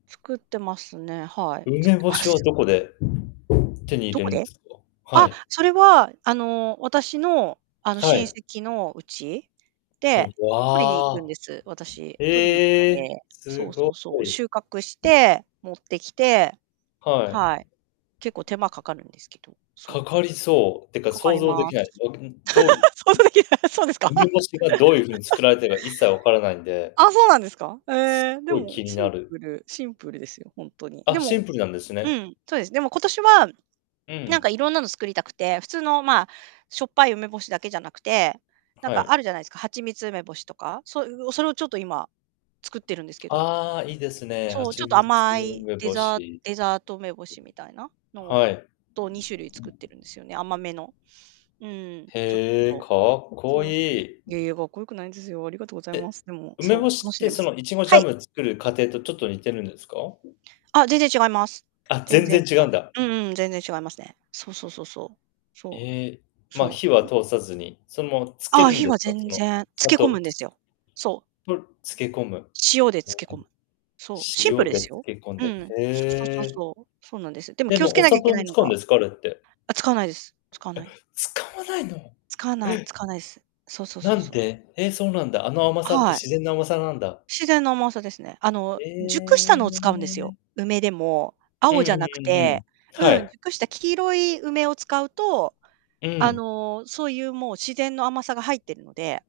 作ってますね、はい、作梅って干ましはす。どこで？手に入どれこるんでで？すか、あはっ、い。それはあの、私のあの、は親い。戚の家。うで、ん、取りに行わくんであ、す、私、取りに行くのへえ、で。すそうごそうそう、い。収穫して、持ってきて。はい。はい。結構手間かかるんですけど。そかう。かりそう、っていうかかか想り像でまきない、す。想像できない、そうですか。梅干しがどういう風に作 られているか一切分からないんで。あ、そうなんですか？へすえ、っでごいも、気にシなンる。プル、シンプルですよ、ほんとに。であ、もシンプルなんですうね。ん、そうです。でも今年は、うなんん。か色んなの作りたくて、普通のまあ、しょっぱい梅干しだけじゃなくて、なんはかい。あるじゃないですか、蜂蜜梅干しとか。そういうそれをちょっと今、作ってるんですけど。ああ、いいですね、そう、ちょ蜂っと蜜甘い梅デ干ザーし。デザート梅干しみたいな、のを、はい。と2種類作ってるんですよね、甘めの。うん、ちょっへえ、かと。っこそうそう。いい。いやいや、かっこよくないんですよ、ありがとうございまで、す。でも、梅そ干う、楽しっしんてでまそすのイチゴジはャい。ム作る過程とちょっと似てるんですか？あ、全然違いますあ、全全然然違違う。うんだ。うんうん、全然違いますね。そうそうそうそう。そええ、う。まあ、そ火はう。うん。通さずに、そのまま漬けああ、るん火ではすか？そ全の、然、つ砂け込糖むんですすよ。そう。と、漬け込む、へえ、塩で漬け込む。そう、シンプ塩ルでです漬よ。け込んうで、ん、へそうそうそうえ。そう、そうなんです。でもで気をつもけおなきゃ砂いけ糖なもいの使うんがですか？あれって。あ、使わないです使わない。え、使わないの？え。使わない使わないです。そうそうなそうんそう。で、え、そうなんだ、あの甘さってはい。自然の甘さなんだ？自然の甘さですね。あの、熟したえのを使うんですよ。え。梅でも、うんう青じゃなくんうんうて、ん。はうん、い。熟した黄色い梅を使うと、うあん。の、そういうもう自然の甘さが入っているので。